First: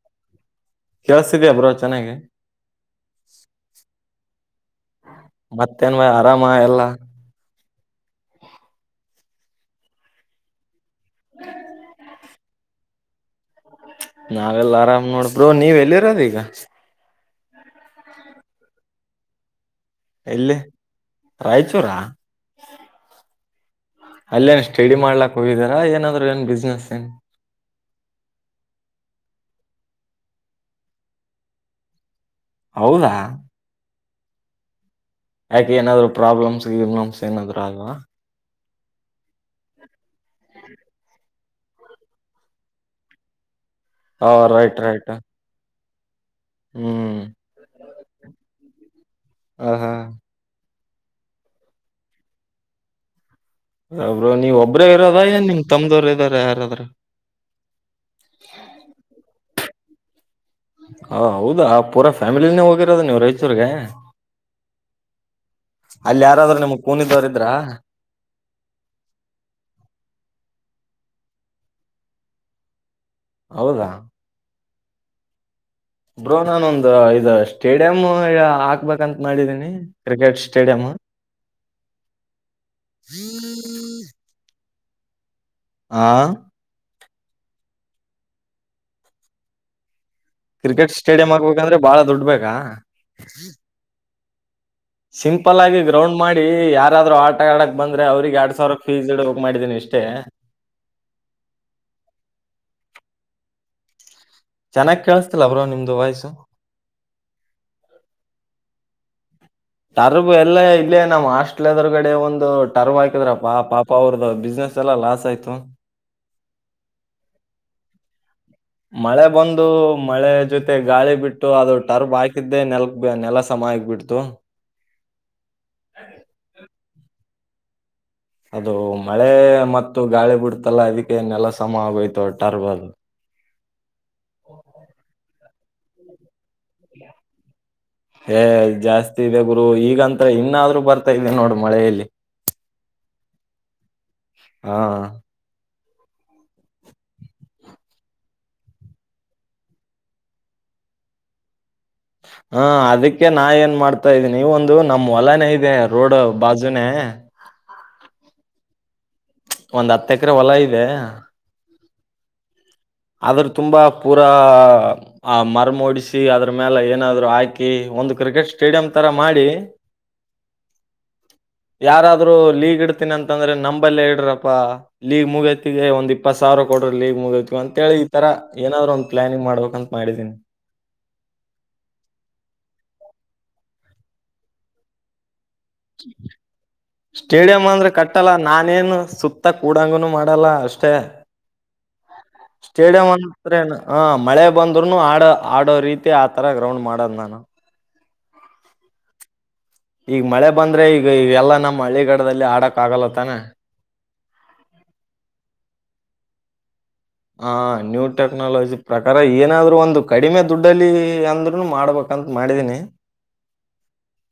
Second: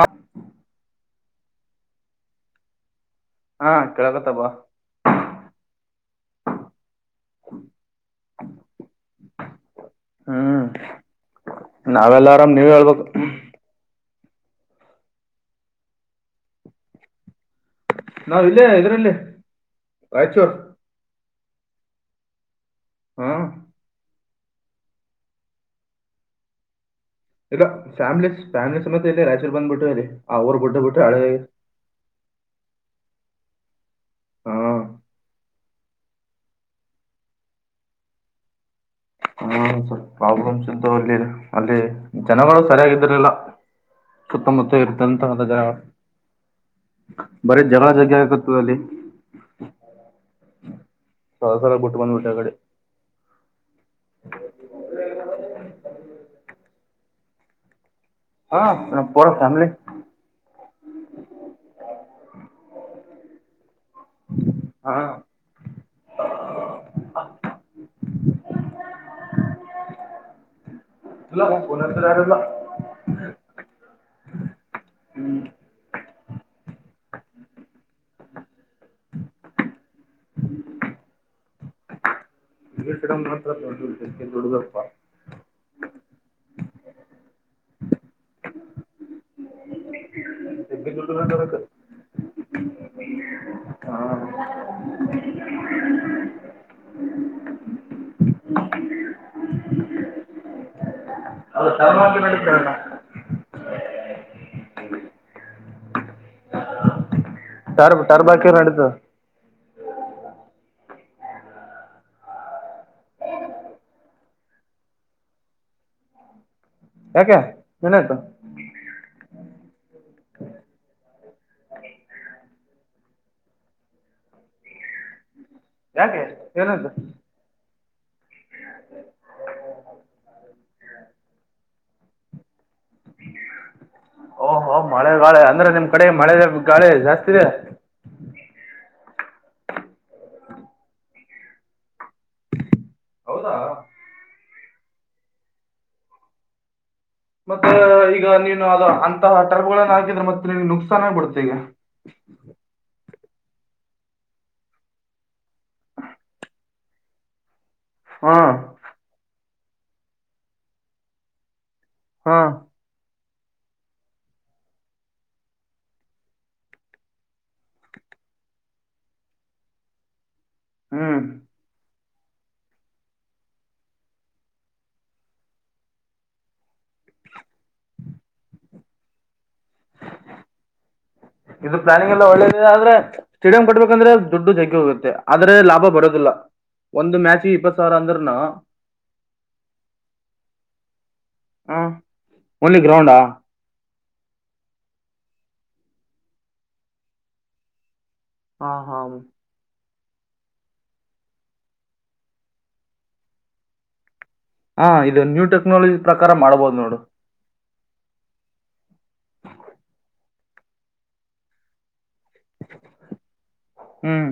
ಹ ಕೇಳುಸ್ತೀಯಾ ಬ್ರೋ ಚೆನ್ನಾಗಿ ಹಾ ಕೆಳಗತ್ತಬ ಮತ್ತೇನ್ ಭ ಆರಾಮ ಎಲ್ಲ ಹ್ಮ್ ನಾವೆಲ್ಲರಾಮ್ ನೀವೇ ಹೇಳ್ಬೇಕು ನಾವೆಲ್ಲ ಆರಾಮ್ ನೋಡಬ್ರೋ ನೀವ್ ಎಲ್ಲಿರೋದ ಈಗ ನಾವ ಇಲ್ಲೇ ಇದರಲ್ಲಿ ರಾಯಚೂರು ರಾಯಚೂರ ಹೂ ಅಲ್ಲೇನ್ ಸ್ಟಡಿ ಮಾಡ್ಲಾಕ್ ಹೋಗಿದಾರಾ ಏನಾದ್ರು ಏನ್ ಬಿಸ್ನೆಸ್ ಏನ್ ಇಲ್ಲ ಫ್ಯಾಮ್ಲೀಸ್ ಫ್ಯಾಮ್ಲೀಸ್ ಮತ್ತ ಇಲ್ಲಿ ರಾಯಚೂರು ಬಂದ್ಬಿಟ್ಟು ಇಲ್ಲಿ ಆ ಊರ್ ಬಿುಟ್ಟ ಬಿಟ್ಟು ಹಳೆ ಹೌದಾ ಹಾ ಯಾಕೆ ಏನಾದ್ರು ಪ್ರಾಬ್ಲಮ್ಸ್ ಇಬ್ಲಮ್ಸ್ ಏನಾದ್ರು ಅಲ್ವಾ ಹ ಪ್ರಾಬ್ಲೆಮ್ಸ್ ಇದ್ದುವು ಅಲ್ಲಿ ಅಲ್ಲಿ ಜನಗಳು ಸರಿಯಾಗಿದ್ರಿಲ್ಲ ಓ ರೈಟ್ ಸುತ್ತಮುತ್ತ ಇರುತ್ತ ರೈಟ್ ಅಂತ ಅದಾಗ ಹ್ಮ್ ಬರೀ ಜಲ ಜಗ್ ಆಕತ್ತು ಅಲ್ಲಿ ಹ ಹಾ ಸರ ಸರ ಭೂಟ್ಟು ಬಂದ್ಬಿಟ್ಟ ಕಡೆ ಅವರು ನೀವ್ ಒಬ್ಬ್ರೇ ಇರೋದಏ ನಿಮ್ ತಮ್ಮ್ದವರು ಇದಾರ ಯಾರಾದ್ರ ಹಾ ನ ಪರ ಫ್ಯಾಮಿಲಿ ಹ ಹೌದಾ ಪೂರಾ ಫ್ಯಾಮಿಲನೇ ಹೋಗಿರೋದು ನೀವು ರಾಯಚೂರ್ಗೆ ಹಾ ಅಲ್ಲಿ ಯಾರಾದ್ರರು ನಿಮ್ ಕೂನಿದವರಿದ್ರ ಹಲೋ [unintelligible] ಯಾರಿಲ್ಲ. ಹೌದಾ. ಹ್ಮ್ ಬ್ರೋ ನಾನೊಂದ ಇದ ಸ್ಟೇಡಿಯಂ ಹಾಕ್ಬೇಕಂತ ಮಾಡಿದೀನಿ ಕ್ರಿಕೆಟ್ ಸ್ಟೇಡಿಯಂ. Cricket stadium [unintelligible] ದುಡ್ದಪ್ಪ. ಆ ಜಗ್ಗಿ ಕ್ರಿಕೆಟ್ ಸ್ಟೇಡಿಯಂ ದುಡ್ಡು ಹಾಕ್ಬೇಕಂದ್ರೆ ಬಾಳ ದುಡ್ ಬೇಕಾ ಸಿಂಪಲ್ ಆಗಿ ಗ್ರೌಂಡ್ ಮಾಡಿ ಯಾರಾದ್ರು ಆಟ ಆಡಕ್ ಬಂದ್ರೆ ಅವ್ರಿಗೆ ಎರಡ್ ಸಾವಿರ ಫೀಸ್ ಇಡ್ಬೇಕ್ ಮಾಡಿದೀನಿ ಇಷ್ಟೇ. ಹಾ ಚೆನ್ನಾಗ್ ಕೇಳಸ್ತಿಲ್ಲ ಬ್ರೋ ನಿಮ್ದು ವಾಯ್ಸು. ರ್ ಟರ್ಬ್ ಟರ್ಬ್ ಹಾಕಿರ್ ನಡಿತದ. ಟರ್ಬ್ ಎಲ್ಲ ಇಲ್ಲೇ ನಮ್ಮ್ ಹಾಸ್ಟೆಲ್ ಎದ್ರುಗಡೆ ಒಂದು ಟರ್ವ್ ಹಾಕಿದ್ರಪ್ಪಾ ಪಾಪ ಅವರ್ದ ಬಿಸ್ನೆಸ್ ಎಲ್ಲಾ ಲಾಸ್ ಆಯ್ತು. ಯಾಕೆ ಏನಾಯ್ತು? ಮಳೆ ಬಂದು ಮಳೆ ಜೊತೆ ಗಾಳಿ ಬಿಟ್ಟು ಅದು ಟರ್ಬ್ ಹಾಕಿದ್ದೆ ನೆಲಕ್ ನೆಲ ಸಮ ಆಗ್ಬಿಡ್ತು. ಯಾಕೆ ಏನಾತು? ಅದು ಮಳೆ ಮತ್ತು ಗಾಳಿ ಬಿಡ್ತ್ ತಲ್ಲ ಅದಿಕ್ಕೆ ನೆಲ ಸಮ ಆಗೋಯ್ತು ಟರ್ಬಲ್ ಓಹೋ ಮಳೆ ಗಾಳೆ ಅಂದ್ರೆ ನಿಮ್ ಕಡೆ ಮಳೆದ್ ಏಯ್ ಜಾಸ್ ತಿ ಇದೆ ಗುರು ಈಗಂತ ಇನ್ನಾದ್ರು ಬರ್ತಾ ಇದೆ ನೋಡು ಮಳೆಯಲ್ಲಿ. ಹೌದಾ ಹಾ ಮತ್ತ ಈಗ ನೀನು ಅದು ಅಂತಹ ಟರ್ಗಳನ್ನ ಹಾಕಿದ್ರೆ ಮತ್ತೆ ನಿನ್ಗೆ ನುಕ್ಸಾನ ಬಿಡುತ್ತೆ ಈಗ. ಅಕೆ ನಾ ಏನ್ ಮಾಡ್ತಾ ಇದ್ದೀನಿ ಒಂದು ನಮ್ಮ್ ಹೊಲನೆ ಇದೆ ರೋಡ್ ಬಾಜುನೆ ಹ್ಮ್ ಒಂದ್ ಹತ್ ಎಕರೆ ಹೊಲ ಇದೆ. ಹ್ಮ್ ಆದ್ರ ತುಂಬಾ ಪೂರಾ ಆ ಮರಮೋಡಿಸಿ ಅದ್ರ ಮೇಲೆ ಏನಾದ್ರು ಹಾಕಿ ಒಂದು ಕ್ರಿಕೆಟ್ ಸ್ಟೇಡಿಯಂ ತರ ಮಾಡಿ ಹ್ಮ್ ಯಾರಾದ್ರು ಲೀಗ್ ಇಡ್ತೀನಿ ಅಂತಂದ್ರೆ ನಂಬಲ್ಲ ಇಡ್ರಪ್ಪಾ ಲೀಗ್ ಮುಗೈತಿಗೆ ಒಂದ್ ಇಪ್ಪತ್ ಸಾವಿರ ಕೊಡ್ರಿ ಲೀಗ್ ಮುಗೈತಿ ಅಂತ ಹೇಳಿ ಈ ತರ ಏನಾದ್ರು ಒಂದ್ ಪ್ಲಾನಿಂಗ್ ಮಾಡಬೇ ಇದು ಪ್ಲಾನಿಂಗ್ ಎಲ್ಲ ಒಳ್ಳೇದಿದೆ ಆದ್ರೆ ಸ್ಟೇಡಿಯಂ ಕಟ್ಬೇಕಂದ್ರೆ ದುಡ್ಡು ಜಗ್ಗಿ ಹೋಗುತ್ತೆ. ಆದ್ರೆ ಲಾಭ ಬರೋದಿಲ್ಲ ಒಂದು ಮ್ಯಾಚ್ ಸ್ಟೇಡಿಯಂ ಇಪ್ಪತ್ತು ಅಂದ್ರೆ ಸಾವಿರ ಕಟ್ಟಲ್ಲ ಅಂದ್ರನ ನಾನೇನು ಸುತ್ತ ಕೂಡಂಗನು ಮಾಡಲ್ಲ ಅಷ್ಟೇ ಓನ್ಲಿ ಸ್ಟೇಡಿಯಂ ಗ್ರೌಂಡಾ ಅಂದ್ರೇನು ಹ ಮಳೆ ಬಂದ್ರುನು ಆಡ ಆಡೋ ರೀತಿ ಆತರ ಗ್ರೌಂಡ್ ಮಾಡದ್ ನಾನು ಹಾ ಹಾಮ್ ಈಗ ಮಳೆ ಬಂದ್ರೆ ಈಗ ಈವೆಲ್ಲಾ ನಮ್ಮ ಹಳ್ಳಿಗಡದಲ್ಲಿ ಆಡಕ್ ಆಗಲತ್ತಾನೆ. ಹಾ ಇದು ನ್ಯೂ ಟೆಕ್ನಾಲಜಿ ಪ್ರಕಾರ ಮಾಡ್ಬೋದ್ ನೋಡು. ಹ ನ್ಯೂ ಟೆಕ್ನಾಲಜಿ ಪ್ರಕಾರ ಏನಾದ್ರು ಒಂದು ಕಡಿಮೆ ದುಡ್ಡಲಿ ಅಂದ್ರುನು ಮಾಡ್ಬೇಕ್ ಯಂತ ಮಾಡಿದೀನಿ ಹ್ಮ್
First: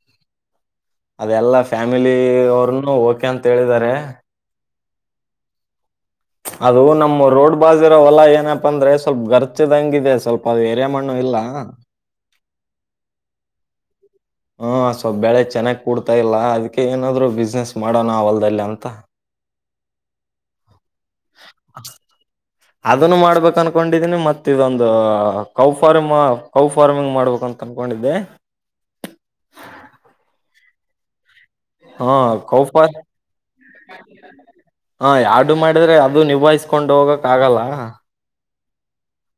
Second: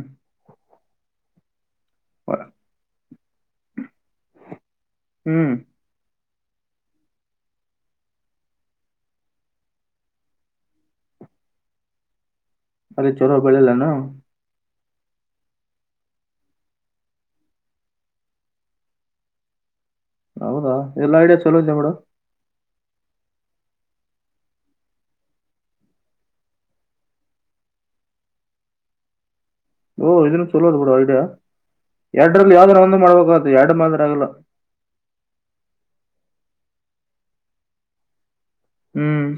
ಅದೆಲ್ಲ ಫ್ಯಾಮಿಲಿ ಅವ್ರನ್ನು ಓಕೆ ಯಾ ಅಂತ ಹೇಳಿದಿದ್ದಾರೆ ಹ್ಮ್ ಅದು ನಮ್ಮ ರೋಡ್ ಬಾಜರೋ ಹೊಲ ಏನಪ್ಪ ಅಂದ್ರೆ ಗರ್ಚುಇದ್ದಂಗಿದೆ ಸ್ವಲ್ಪ ಅದು ಯರಿಯ ಮಣ್ಣು ಇಲ್ಲ ಅರಿ ಚೊರ ಬೆಳಲ್ಲಾನ ಹೂಂ ಸ್ವಲ್ಪ ಬೆಳೆ ಚೆನ್ನಾಗಿ ಕೂಡ್ತಾ ಇಲ್ಲ ಅದಕ್ಕೆ ಏನಾದ್ರು ಬಿಜಿನೆಸ್ ಮಾಡೋಣ ವಲ್ದಲ್ಲಿ ಅಂತ ಹೌದಾ ಎಲ್ಲಾ ಐಡಿಯಾ ಚಲೋ ಇದ್ಯಾ ಬಿಡು ಅದನ್ನು ಮಾಡ್ಬೇಕ ಅನ್ಕೊಂಡಿದೀನಿ ಮತ್ತ ಇದೊಂದು ಕೌ ಫಾರ್ಮ್ ಕೌ ಫಾರ ಹೂಂ ಇದನ್ನು ಚಾಲೂ ಇದೆ ಬಿಡು ಐಡಿಯಾ ಹಾ ಎರಡ್ರಲ್ಲಿ ಕೌ ಯಾವ್ದ್ರ ಫಾರ್ ಒಂದ ಮಾಡ್ಬೇಕ ಆತು ಎರಡು ಮಾಡಿದ್ರ ಆಗಲ್ಲ ಹಾ ಎರಡು ಮಾಡಿದ್ರೆ ಅದು ನಿಭಾಯಿಸ್ಕೊಂಡ್ ಹೋಗಕ್ ಆಗಲ್ಲ ಹ್ಮ್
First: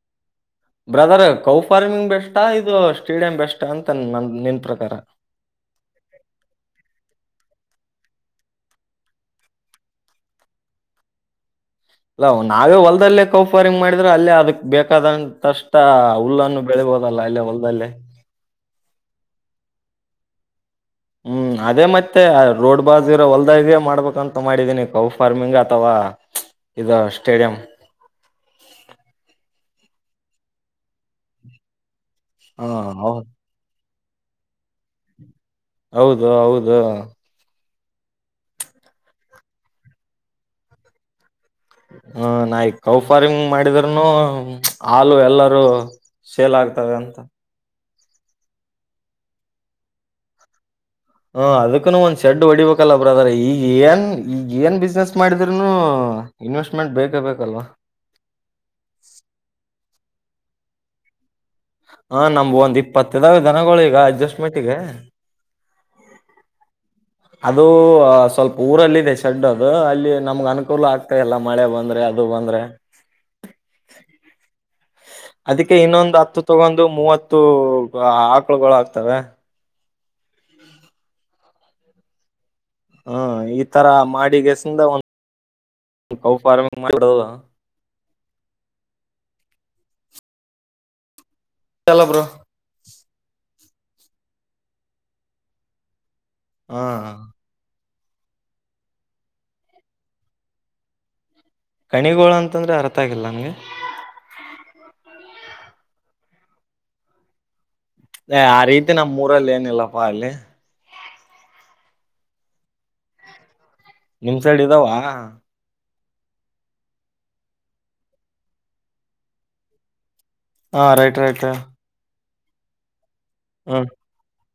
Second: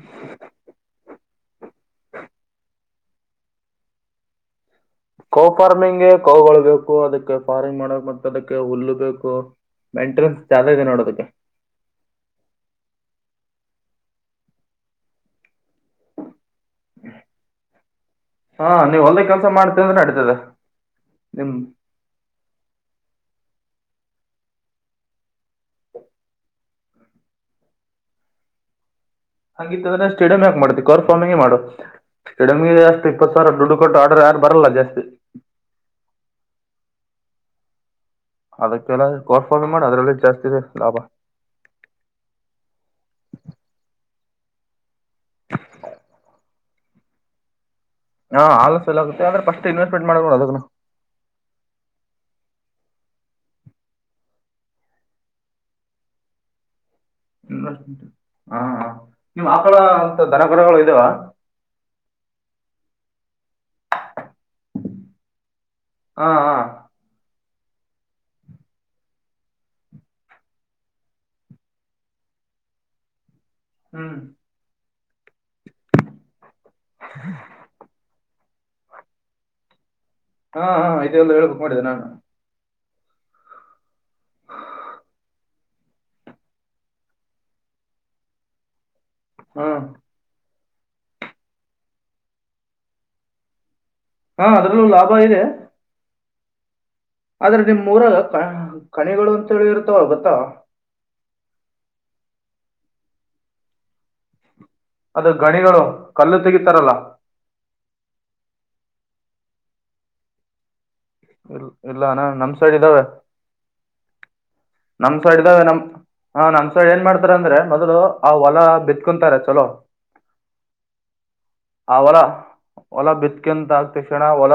ಬ್ರದರ್ ಕೌ ಫಾರ್ಮಿಂಗ್ ಬೆಸ್ಟ್ ಇದು ಸ್ಟೇಡಿಯಂ ಬೆಸ್ಟ್ ಅಂತ ನ ನಿನ್ ಪ್ರಕಾರ ಕೋ ಫಾರ್ಮಿಂಗ್ ಕೋಗಳು ಅದಕ್ಕೆ ಫಾರ್ಮಿಂಗ್ ಮಾಡಕ್ ಮತ್ತೆ ಹುಲ್ಲು ಅದಕ್ಕೆ ಬೇಕು ಹುಲ್ಲು ಬೇಕು ಫೆಂಟಾಸ್ಟ್ ಚೆನ್ನಾಗಿದೆ ನೋಡದಕೆ ಅಲ್ಲ ನಾವೇ ಹೊಲ್ದಲ್ಲೇ ಕೌಫಾರಿಂಗ್ ಮಾಡಿದ್ರೆ ಅಲ್ಲೇ ಅದಕ್ ಬೇಕಾದಂತಷ್ಟ ಹುಲ್ಲನ್ನು ಬೆಳಬೋದಲ್ಲ ಅಲ್ಲೇ ಹೊಲ್ದಲ್ಲೇ ಹಾ ನೀವ್ ಹೊಲ್ದೇ ಕೆಲ್ಸ ಮಾಡ್ತ ಅಂದ್ರೆ ನಡತದೆ ಹ್ಮ್ ಅದೇ ಮತ್ತೆ ರೋಡ್ ಬಾಜ [unintelligible] ರ ಹೊಲ್ದಾಗೇ ಮಾಡ್ಬೇಕಂತ ಮಾಡಿದೀನಿ ಕೌ ಫಾರ್ಮಿಂಗ್ ಅಥವಾ ಇದ ಸ್ಟೇಡಿಯಂ ಹಂಗಿತ್ತ ಅಂದ್ರೆ ಸ್ಟೇಡಿಯಂ ಯಾಕ್ ಮಾಡತಿ ಕಾರ್ ಫಾರ್ಮಿಂಗ್ ಮಾಡು ಹಾ ಸ್ಟೇಡಿಯಂಗೆ ಜಾಸ್ತಿ ಹೌದು ಇಪ್ಪತ್ತು ಸಾವಿರ ದುಡ್ಡು ಕೊ ಆರ್ಡರ್ ಯಾರು ಬರಲ್ಲ ಜಾಸ್ತಿ ಹೌದು ಹೌದು ಅದಕ್ಕೆಲ್ಲ ಕಾರ್ಫಾಲ ಮಾಡಿ ಅದ್ರಲ್ಲೂ ಜಾಸ್ತಿ ಇದೆ ಲಾಭ ಹ ಹ್ಮ [inaudible] ಹಾಲು ಎಲ್ಲರೂ ಸೇಲ್ ಆಗ್ತ ತದ ಅಂತ ಹಾ ಆದ ಲಸ ಎಲ್ಲ ಆಗುತ್ತೆ ಆದ್ರೆಫಸ್ಟ್ ಇನ್ವೆಸ್ಟ್ಮೆಂಟ್ ಮಾಡ್ಕೊಂಡು ಅದ [unintelligible] ಹ ಅದಕ್ಕನು ಒಂದ್ ಶೆಡ್ ಹೊಡಿಬೇಕಲ್ಲ ಬ್ರ ಅದ್ರೆ ಈಗ ಏನ್ ಈಗ ಏನ್ ಬಿಸ್ನೆಸ್ ಮಾಡಿದ್ರುನು ಇನ್ವೆಸ್ಟ್ಮೆಂಟ್ ಬೇಕ ಇಂ ಹ ನೀವು ಆಕಳ ದಧನಗುರಗಳು ಇದಾವ ಹಾ ನಮ ಒಂದ್ ಇಪ್ಪತ್ತದಾಗ ಜನಗಳ ಈಗ ಅಡ್ಜಸ್ಟ್ಮೆಂಟ್ಗ ಹಾ ಹಾ ಅದು ಸ್ವಲ್ಪ ಊರಲ್ಲದೆ ಶಡ್ ಅದು ಅಲ್ಲಿ ನಮ್ಗ್ ಅನುಕೂಲ ಆಗ್ತಾಲ್ಲ ಮಳೆ ಬಂದ್ರೆ ಅದು ಬಂದ್ರೆ ಹ್ಮ್ ಅದಕ್ಕೆ ಇನ್ನೊಂದು ಹತ್ತು ತಗೊಂಡ ಮೂವತ್ತು ಕಳ್ಗೊಳ ಆಗ್ತವೆ ಹಾ ಹಾ ಇದೆಲ್ಲ ಹೇಬೇಕು ಮಾಡಿದೆ ನಾನು ಹಾ ಈ ತರ ಮಾಡಿಗೆಸಿಂದ ಒಫಾರಿಂಗ್ ಮಾಡಬಡ ಹ್ಮ ಚಲ ಬ್ರೋ ಹಾ ಅದ್ರಲ್ಲೂ ಲಾಭ ಇದೆ ಹಾ ಮೂರ ಕಣಿಗಳು ಅಂತ ಹೇಳಿ ಇರ್ತಾವ ಗೊತ್ತಾವ ಕಣಿಗೋಳ ಅಂತಂದ್ರೆ ಅರ್ಥ ಆಗಿಲ್ಲ ನನ್ಗೆ ಅದು ಗಣಿಗಳು ಕಲ್ಲು ತಗಿತಾರಲ್ಲ ಏ ಆ ರೀತಿ ನಮ್ಮ್ ಊರಲ್ಲಿ ಏನಿಲ್ಲಪ್ಪಾ ಅಲ್ಲಿ ಇಲ್ ಇಲ್ಲ ಅಣ ನಮ್ಸಡ ಇದಾವೆ ನಿಮ್ ಸೈಡ್ ಇದಾವ ನಮ್ಮ ಸಡಿದ ನಮ ಹ ನನ್ಸಲ್ ಏನ್ ಮಾಡ್ತಾರ ಅಂದ್ರೆ ಮೊದ್ಲು ಆ ಹೊಲ ಬಿತ್ಕೊಂತಾರೆ ಚಲೋ ಹಾ ರೈಟ್ ರೈಟ್ ಹ ಹೊಲ ಬಿತ್ಕಂತ ಹ್ಮ್ ಆಗ್ತಕ್ಷಣ ಹೊಲ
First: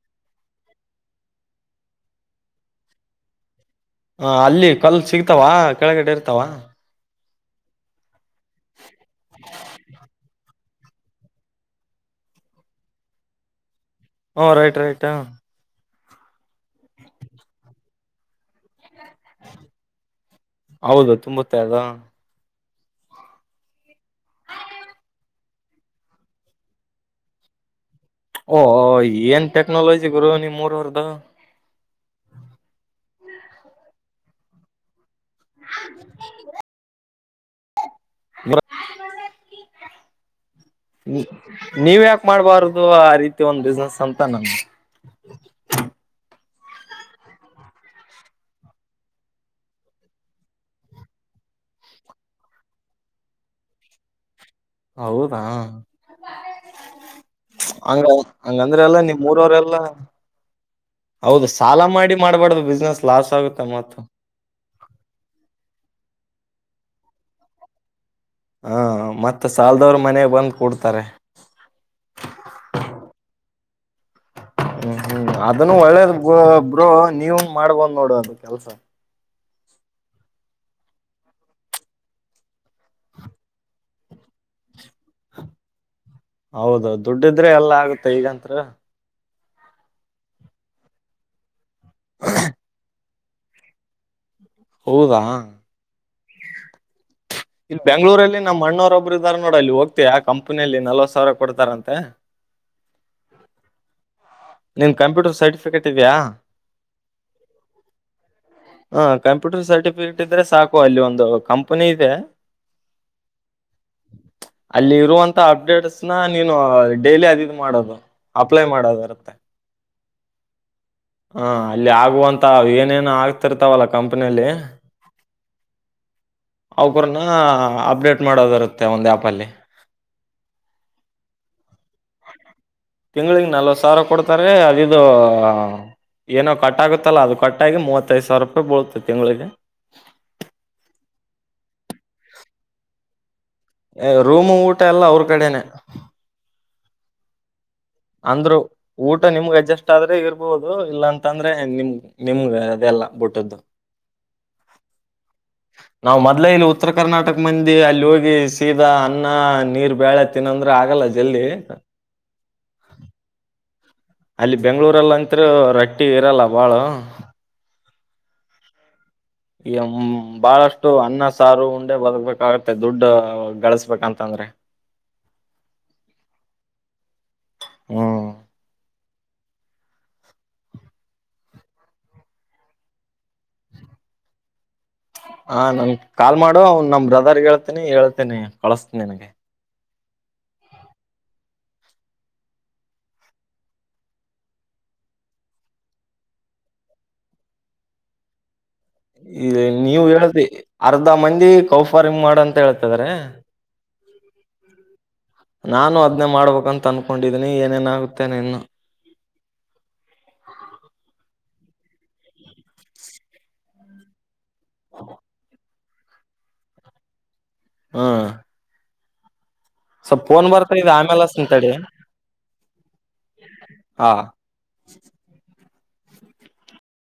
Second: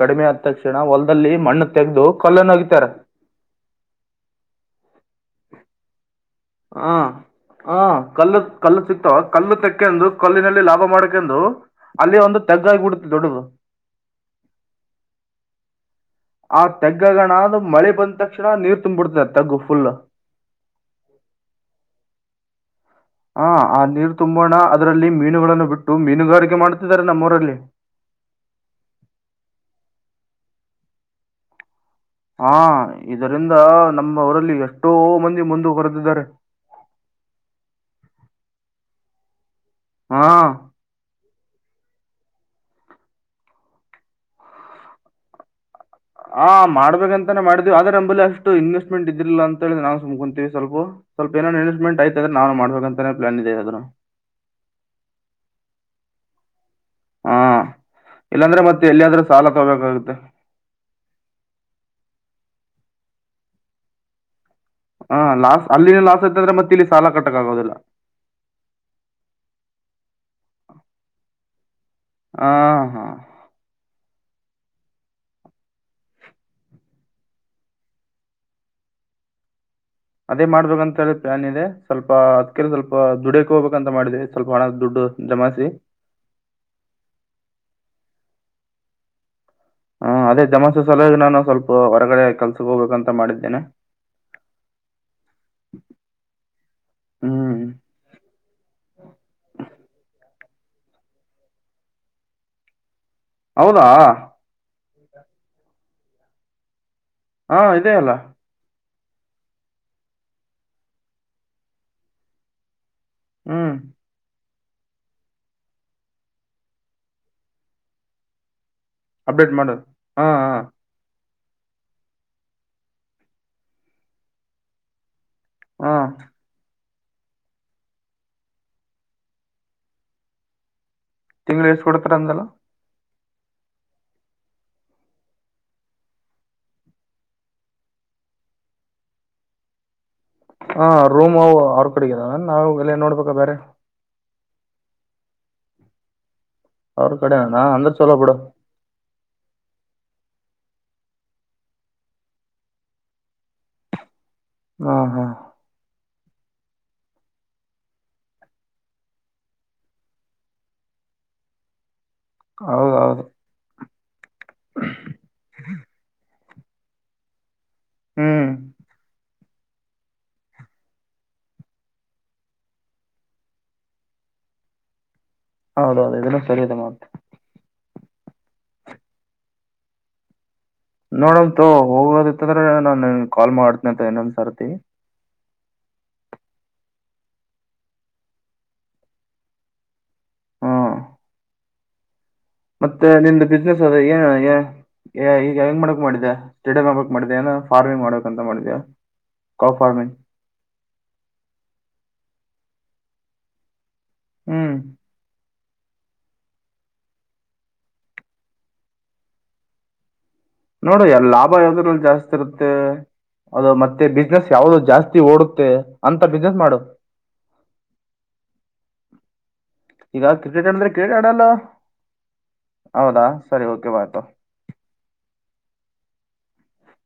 ಕಡಿಮೆ ಆದ ತಕ್ಷಣ ಒಲ್ ಲ್ಲಿ ಮಣ್ಣು ತೆೆಗೆದು ಕಲ್ಲನಗಿತಾರೆ ಹ ಅಲ್ಲಿ ಕಲ್ ಸಿಗ್ತಾವ ಕೆಳಗಡೆ ಇರ್ತಾವ ಹಾ ಹ ಕಲ್ಲು ಕಲ್ಲು ಸಿಗ್ತಾವ ಕಲ್ಲು ತಕ್ಕೆಂದು ಕಲ್ಲಿನಲ್ಲಿ ಲಾಭ ಮಾಡಕಂದು ಅಲ್ಲಿ ಒಂದು ತೆಗ್ಗಾಗಿ ಬಿಡುತ್ತ ದೊಡ್ಡದು ಹಓ ರೈಟ್ ರೈಟ್ ಹ ಆ ತೆಗ್ಗಗಣ ಅದು ಮಳೆ ಬಂದ ತಕ್ಷಣ ನೀರ್ ತ್ತಂಬಡ್ತತ್ತ ತೇಗು ಫುಲ್ ತೇಗ ಆ ಆ ನೀರು ತುಂಬೋಣ ಅದರಲ್ಲಿ ಮೀನುಗಳನ್ನು ಬಿಟ್ಟು ಮೀನುಗಾರಿಕೆ ಮಾಡುತ್ತಿದ್ದಾರೆ ನಮ್ಮೂರಲ್ಲಿ ಓಹ ಏನ್ ಟೆಕ್ನಾಲಜಿಗುರು ನಿಮ್ ಮೂರವರ್ದ ಹಾ ಇದರಿಂದ ನಮ್ಮ ಅವರಲ್ಲಿ ಎಷ್ಟೋ ಮಂದ ಮುಂದ ಬರೆದಿದ್ದಾರೆ ಹ ಹಾ ನೀವ್ ಯಾಕ ಮಾಡ್ಬಾರದು ಆ ರೀತಿ ಒಂದ್ ಬಿಸ್ನೆಸ್ ಅಂತ ನನ್ ಆ ಬೇಕಂತಾನೇ ಮಾಡಿದೀವಿ ಆದ್ರ ನಂಬಲ್ಲಿ ಅಷ್ಟು ಇನ್ವೆಸ್ಟ್ಮೆಂಟ್ ಇದ್ದ್ರಿಲ್ಲ ಅಂತ ಹೇಳ ನಾ ಸುಮ್ ಕುಂತೀ ಸ್ವಲ್ಪು ಸ್ವಲ್ಪ್ ಏನೋ ಇನ್ವೆಸ್ಟ್ಮೆಂಟ್ ಆಯ್ತ ಆದ್ರ ನಾನು ಮಾಡ್ಬೇಕಂತಾನೇ ಪ್ಲಾನ್ ಇದೆ ಅದೂ ಹೌದಾ ಹ ಹಾ ಹಂಗ ಇಲ್ಲಾಂದ್ರೆ ಹಂಗಂದ್ರೆ ಮತ್ತೆ ಎಲ್ಲಾ ನಿಮ್ ಎಲ್ಲಿಯಾದ್ರೂ ಸಾಲ ಮೂರವರೆ ಎಲ್ಲ ತಗೋಬೇಕಾಗುತ್ತೆ ಹೌದು ಸಾಲ ಮಾಡಿ ಮಾಡ್ಬಾರ್ದು ಬಿಸ್ನೆಸ್ ಲಾಸ್ ಆಗುತ್ತೆ ಮತ್ ಹಾ ಲಾಸ್ ಅಲ್ಲಿನ ಲಾಸ್ ಆಐತ ಅಂದ್ರೆ ಮತ್ತೆ ಇಲ್ಲಿ ಸಾಲ ಕಟ್ಟಕ್ ಆಗದಿಲ್ಲ ಹಾ ಮತ್ತ ಸಾಲದವರು ಮನೆಾಗ ಬಂದ್ ಕೂಡ್ತಾರೆ ಹಾ ಹಾ ಹ್ಮ್ ಹ್ಮ್ ಅದನ್ನು ಒಳ್ಳೇದ ಒಬ್ರು ನೀವು ಮಾಡ್ಬೋದ್ ನೋಡು ಅದು ಕೆಲ್ಸ ಅದೇ ಮಾಡ್ಬೇಕಂತ ಹೇಳಿ ಪ್ಲಾನ್ ಇದೆ ಸ್ವಲ್ಪ ಅದ್ಕ ಸ್ವಲ್ಪ ದುಡಕ್ ಹೋಗಬೇಕ ಅಂತ ಮಾಡಿದವಿ ಸ್ವಲ್ಪ ಹಣ ದುಡ್ಡು ಜಮಾಿಸಿ ಹೌದ ದುಡ್ಡಿದ್ರೆ ಎಲ್ಲಾ ಆಗುತ್ತೆ ಈಗಂತ್ರ ಹಾ ಅದೇ ಜಮಸೆ ಸಲಾಗಿ ನಾನು ಸ್ವಲ್ಪ ಹೊರಗಡೆ ಕಲ್ಸ ಹೋಗ್ಬೇಕಂತ ಮಾಡಿದ್ದೇನೆ ಹೌದಾ ಹ್ಮ್ ಇಲ್ಲಿ ಬೆಂಗ್ಗಳೂರಲ್ಲಿ ನಮ್ಮ ಅಣ್ಣವರೊಬ್ಬರು ಇದಾರೆ ನೋಡ ಇಲ್ಲಿ ಹೋಗ್ತಿ ಯಾಕೆ [unintelligible] ಕಂಪನಿಯಲ್ಲಿ ನಲ್ವತ್ತು ಸಾವಿರ ಕೊಡ್ತಾರಂತೆ ಹೌದಾ ನಿನ್ನ ಕಂಪ್ಯೂಟರ್ ಸರ್ಟಿಫಿಕೇಟ್ ಇದೆಯಾ ಹಾ ಇದೇ ಅಲ್ಲ ಹ ಕಂಪ್ಯೂಟರ್ ಸರ್ಟಿಫಿಕೇಟ್ ಇದ್ರೆ ಸಾಕು ಅಲ್ಲಿ ಒಂದು ಕಂಪನಿ ಇದೆ ಹ್ಮ್ ಅಲ್ಲಿ ಇರುವಂತ ಅಪ್ಡೇಟ್ಸ್ನ ನೀನು ಡೈಲಿ ಅದುದ್ ಮಾಡೋದು ಅಪ್ಲೈ ಮಾಡೋದು ಇರುತ್ತೆ ಅಪ್ಡೇಟ್ ಮಾಡು ಹಾ ಹ ಹಾ ಅಲ್ಲಿ ಆಗುವಂತ ಏನೇನು ಆಗ್ತಿರ್ತಾವಲ್ಲ ಕಂಪನಿಯಲ್ಲಿ ಹಾ ಅವೌ [unintelligible] ಅಪ್ಡೇಟ್ ಮಾಡೋದ ಇರುತ್ತೆ ಒಂದು ಆ್ಯಪ ಅಲ್ಲಿ ತಿಂಗಳಿಗೆ ಎಷ್ಟ ಕೊಡ್ತಾರ ಅಂದಲ್ಲ ತಿಂಗಳಿಗೆ ನಲ್ವತ್ ಸಾವಿರ ಕೊಡ್ತಾರೆ ಅದುದ ಏನೋ ಕಟ್ ಆಗುತ್ತಲ್ಲ ಅದು ಕಟ್ಟಾಗಿ ಮೂವತ್ತೈದು ಸಾವಿರ ರೂಪಾಯಿ ಬೀಳತೆ ತಿಂಗಳಿಗೆ ಹಾ ರೂಮ್ವು ಅವ್ರ ಕಡೆಗೆವ ನಾವು ಎಲ್ಲನ್ ನೋಡ್ಬೇಕ ಬೇರೆ ರೂಮ್ ಊಟ ಎಲ್ಲ ಅವ್ರ ಕಡೆನೆ ಅವ್ರ ಕಡೆಣ ಅಂದ್ರ ಅಂದ್ರು ಊಟ ನಿಮ್ಗ ಅಜ್ಜಸ್ ಆದ್ರೆ ಇರ್ಬೋದು ಇಲ್ಲಾಂತಂದ್ರೆ ನಿಮ ನಿಮಗೆ ಅದೆಲ್ಲ ಬಿುಟ್ಟದ್ದು ಹಾ ಹಾ ನಾವ್ ಮೊದ್ಲ ಇಲ್ಲಿ ಉತ್ತರ ಕರ್ನಾಟಕ ಮಂದಿ ಅಲ್ಲಿ ಹೋಗಿ ಸೀದಾ ಅನ್ನ ನೀರ್ ಬಳೆ ತಿನ್ನಂದ್ರೆ ಆಗಲ್ಲ ಜಲ್ದಿ ಹೌದೌದು ಅಲ್ಲಿ ಬೆಂಗಳೂರಲ್ಲಿ ಅಂತರು ರಟ್ಟಿ ಇರಲ್ಲ ಬಾಳ ಹ್ಮ್ ಈ ಬಹಳಷ್ಟು ಅನ್ನ ಸಾರು ಉಂಡೆ ಬದಬೇಕಾಗತ್ತೆ ದುಡ್ಡು ಗಳಿಸಬೇಕಂತಂದ್ರೆ ಹೌದೌದು ಇದಲ್ಲ ಸರಿದೆ ಮತ್ [unintelligible] ಹ್ಮ ನೋಡಂತು ಹೋಗೋದತ್ತಂದ್ರೆ ನಾನನ್ ಕಾಲ್ ಮಾಡ್ತನನೆ ಅಂತ ಇನ್ನೊಂದ್ ಸರ್ತಿ ಹಾ ನನ್ ಕಾಲ್ ಮಾಡು ಅವ್ನ್ ನಮ ಬ್ರದರ್ ಹೇಳ್ತೀನಿ ಹೇಳ್ತೇನಿ ಕಳಸ್ತಿ ನನ್ಗೆ ಹ್ಮ್ ಮತ್ತೆ ನಿಮ್ದ ಬಿಸ್ನೆಸ್ ಅ ಏನ ಈಗ ಹೆಂಗ ಮಾಡಕ್ ಮಾಡಿದೆ ಸ್ಟೇಟ್ ಮಾಡ್ಕ್ ಮಾಡಿದೆ ಏನ ಫಾರ್ಮಿಂಗ್ ಮಾಡ್ಬೇಕಂತ ಮಾಡೇಾ ಈ ನೀವು ಹೇಳ್ತಿ ಅರ್ಧ ಮಂದಿ ಕೌಫಾರಮ್ ಮಾಡಂತ ಹೇಳ್ತಿ ತಗರ್ಯ ಹ್ಮ್ ನಾನು ಅದ್ನೇ ಮಾಡ್ಬೇಕಂತ ಅನ್ಕೊಂಡಿದೀನಿ ಏನೇನಾಗುತ್ತೇನೆ ಇನ್ನು ನೋಡು ಎ ಲಾಭ ಯಾವದ್ರಲ್ಲಿ ಜಾಸ್ತಿ ಇರುತ್ತೆ ಅದು ಮತ್ತೆ ಸ್ ಯಾವ್ದೋ ಜಾಸ್ತಿ ಓಡುತ್ತೆ ಅಂತ ಬಿಸ್ನೆಸ್ ಮಾಡು ಹಾ ಈಗ ಕ್ರಿಕೆಟ್ ಆಡಿದ್ರೆ ಇದೆ ಕ್ರಿಕೆಟ್ ಆಮೇಲೆ ಆಡಲ್ಲ ಹಚ್ತೀನಿ ತಡಿ ಹೌದಾ ಸರಿ ಓಕೆ ಹಾ ಬಯ್ತು